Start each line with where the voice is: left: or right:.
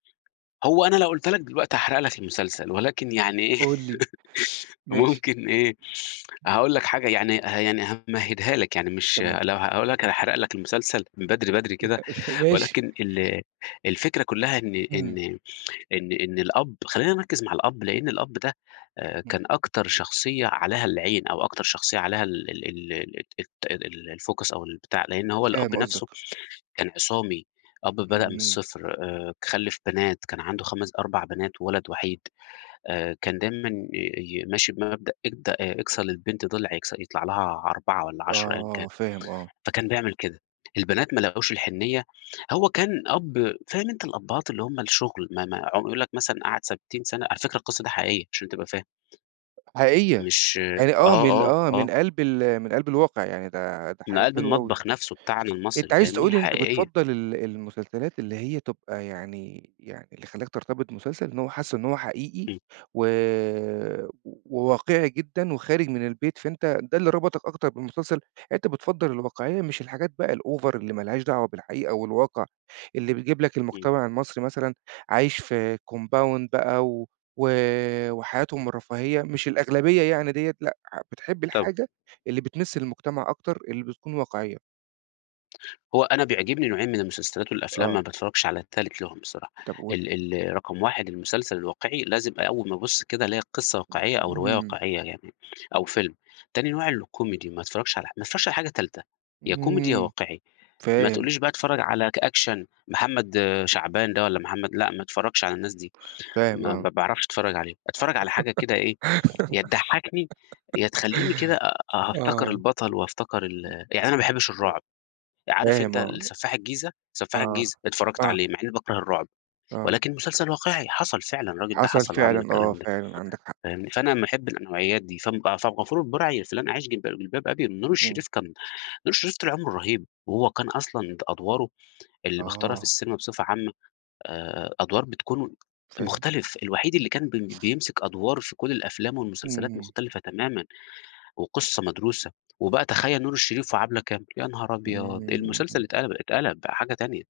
left: هو أنا لو قُلتها لك دلوقتي هاحرق لك المسلسل، ولكن يعني إيه
right: قل لي، ماشي.
left: ممكن إيه، هاقول لك حاجة يعني يعني همهِّدها لك يعني مش
right: تمام.
left: لو هاقول لك هاحرَق لك المسلسل من بدري، بدري كده،
right: ماشي.
left: ولكن ال الفكرة كلّها إن إن
right: إمم.
left: إن إن الأب، خلّينا نركّز مع الأب، لإن الأب ده
right: إمم.
left: كان أكتر شخصية عليها العين أو أكتر شخصية عليها ال ال ال ال الت الfocus أو البتاع، لإن هو الأب
right: فاهم قصدك.
left: نفْسه كان عِصامي، أب بدأ من
right: إمم.
left: الصِّفر، آآ خلِّف بنات، كان عَنده خَمس أربع بنات وولد وحيد آآ، كان دايمًا ي ي ماشي بمبدأ إد أكسَر للبنت ضِلع يكس يطلع لها 4 والّا 10 أيًا كان،
right: آه فاهم، آه.
left: فكان بيعمل كده، البنات ما لاقوش الحنيّة، هو كان أب فاهم أنت الأبهات اللي هُم الشغل ما ما عم يقول لك مثلًا قَعَد 60 سَنة، على فكرة القِصّة ده حقيقية عشان تبقى فاهم.
right: حقيقية،
left: مش
right: يعني، آه،
left: آه،
right: من
left: آه،
right: آه، من
left: آه.
right: قلْب ال من قلْب الواقع يعني ده ده
left: من
right: حاجة
left: قلْب
right: حلوة أوي.
left: المطبخ نفْسه بتاعنا
right: أنت
left: المصري،
right: عايز
left: فاهمني
right: تقول إن أنت
left: حقيقية.
right: بتفضّل ال المسلسلات اللي هي تبقى يعني يعني اللي خلّاك ترتبط بمسلسل إن هو حاسه إن هو حقيقي
left: إمم.
right: و وواقعي جدًا وخارج من البيت، فأنت ده اللي ربطك أكتر بالمسلسل، أنت بتفضل الواقعية مش الحاجات بقى الover اللي ما لهاش دعوة بالحقيقة والواقع، اللي بيجيب لك
left: إمم.
right: المجتمع المصري مثلًا عايش في compound بقى و وحياتهم الرفاهية مش الأغلبية يعني ديّة لأ بتحب
left: طب
right: الحاجة اللي بتمِس المجتمع أكتر اللي بتكون واقعية.
left: هو أنا بيعجبني نوعين من المسلسلات والأفلام
right: آه.
left: ما باتفرجش على التالت لهم بصراحة،
right: طب قل.
left: ال ال رقم 1 المسلسل الواقعي، لازم أول ما أبُص كده ألاقي القِصّة واقعية أو الرواية
right: إمم.
left: واقعية، يعني أو فيلم، تاني نوع الكوميدي ما أتفرّجش على ح ما أتفرّجش على أي حاجة تالتة، يا كوميدي يا
right: إمم،
left: واقعي ما
right: فاهم.
left: تقولّيش بقى أتفرّج على ك action محمد شعبان ده والّا محمد، لأ، ما أتفرّجش على الناس دي،
right: فاهم،
left: ما
right: آه.
left: ما باعرَفش أتفرّج عليه، أتفرّج على حاجة كده إيه يا تضحّكني يا تخلّيني كده أ أ أفتكِر
right: آه
left: البطل وأفتكِر ال يعني أنا ما باحبش
right: و
left: الرعب عارف
right: فاهم،
left: أنت
right: آه.
left: ال سفاح الجيزة، سفّاح
right: آه،
left: الجيزة اتفرّجت
right: آه.
left: عليه مع إني باكرَه الرُّعب،
right: آه.
left: ولكن مسلسل واقعي حصَل فعلًا، الراجل ده
right: حصل
left: حصَل وعمل
right: فعلًا، آه،
left: الكلام ده،
right: فعلًا عندك حق.
left: فاهمني، فأنا ما أحبش النوعيات دي فم فعبد الغفور البرعي في "لن اعيش في جلباب أبي" نور
right: إمم.
left: الشريف كان نور شريف طول عمرُه رهيب وهو كان أصلًا د أدواره. اللي بيختارها في
right: آه.
left: السينما بصفة عامة. آآ أدوار بتكون
right: فاهم.
left: مختلِف، الوحيد اللي كان بي بيمسِك أدوار في كل الأفلام
right: إمم.
left: والمسلسلات
right: إمم.
left: مختلفة تمامًا وقصة مدروسة وبقى تخيّل نور الشريف وعبلة كامل يا نهار أبيض!
right: إمم.
left: المسلسل اتقلَب اتقلَب بقى حاجة تانية.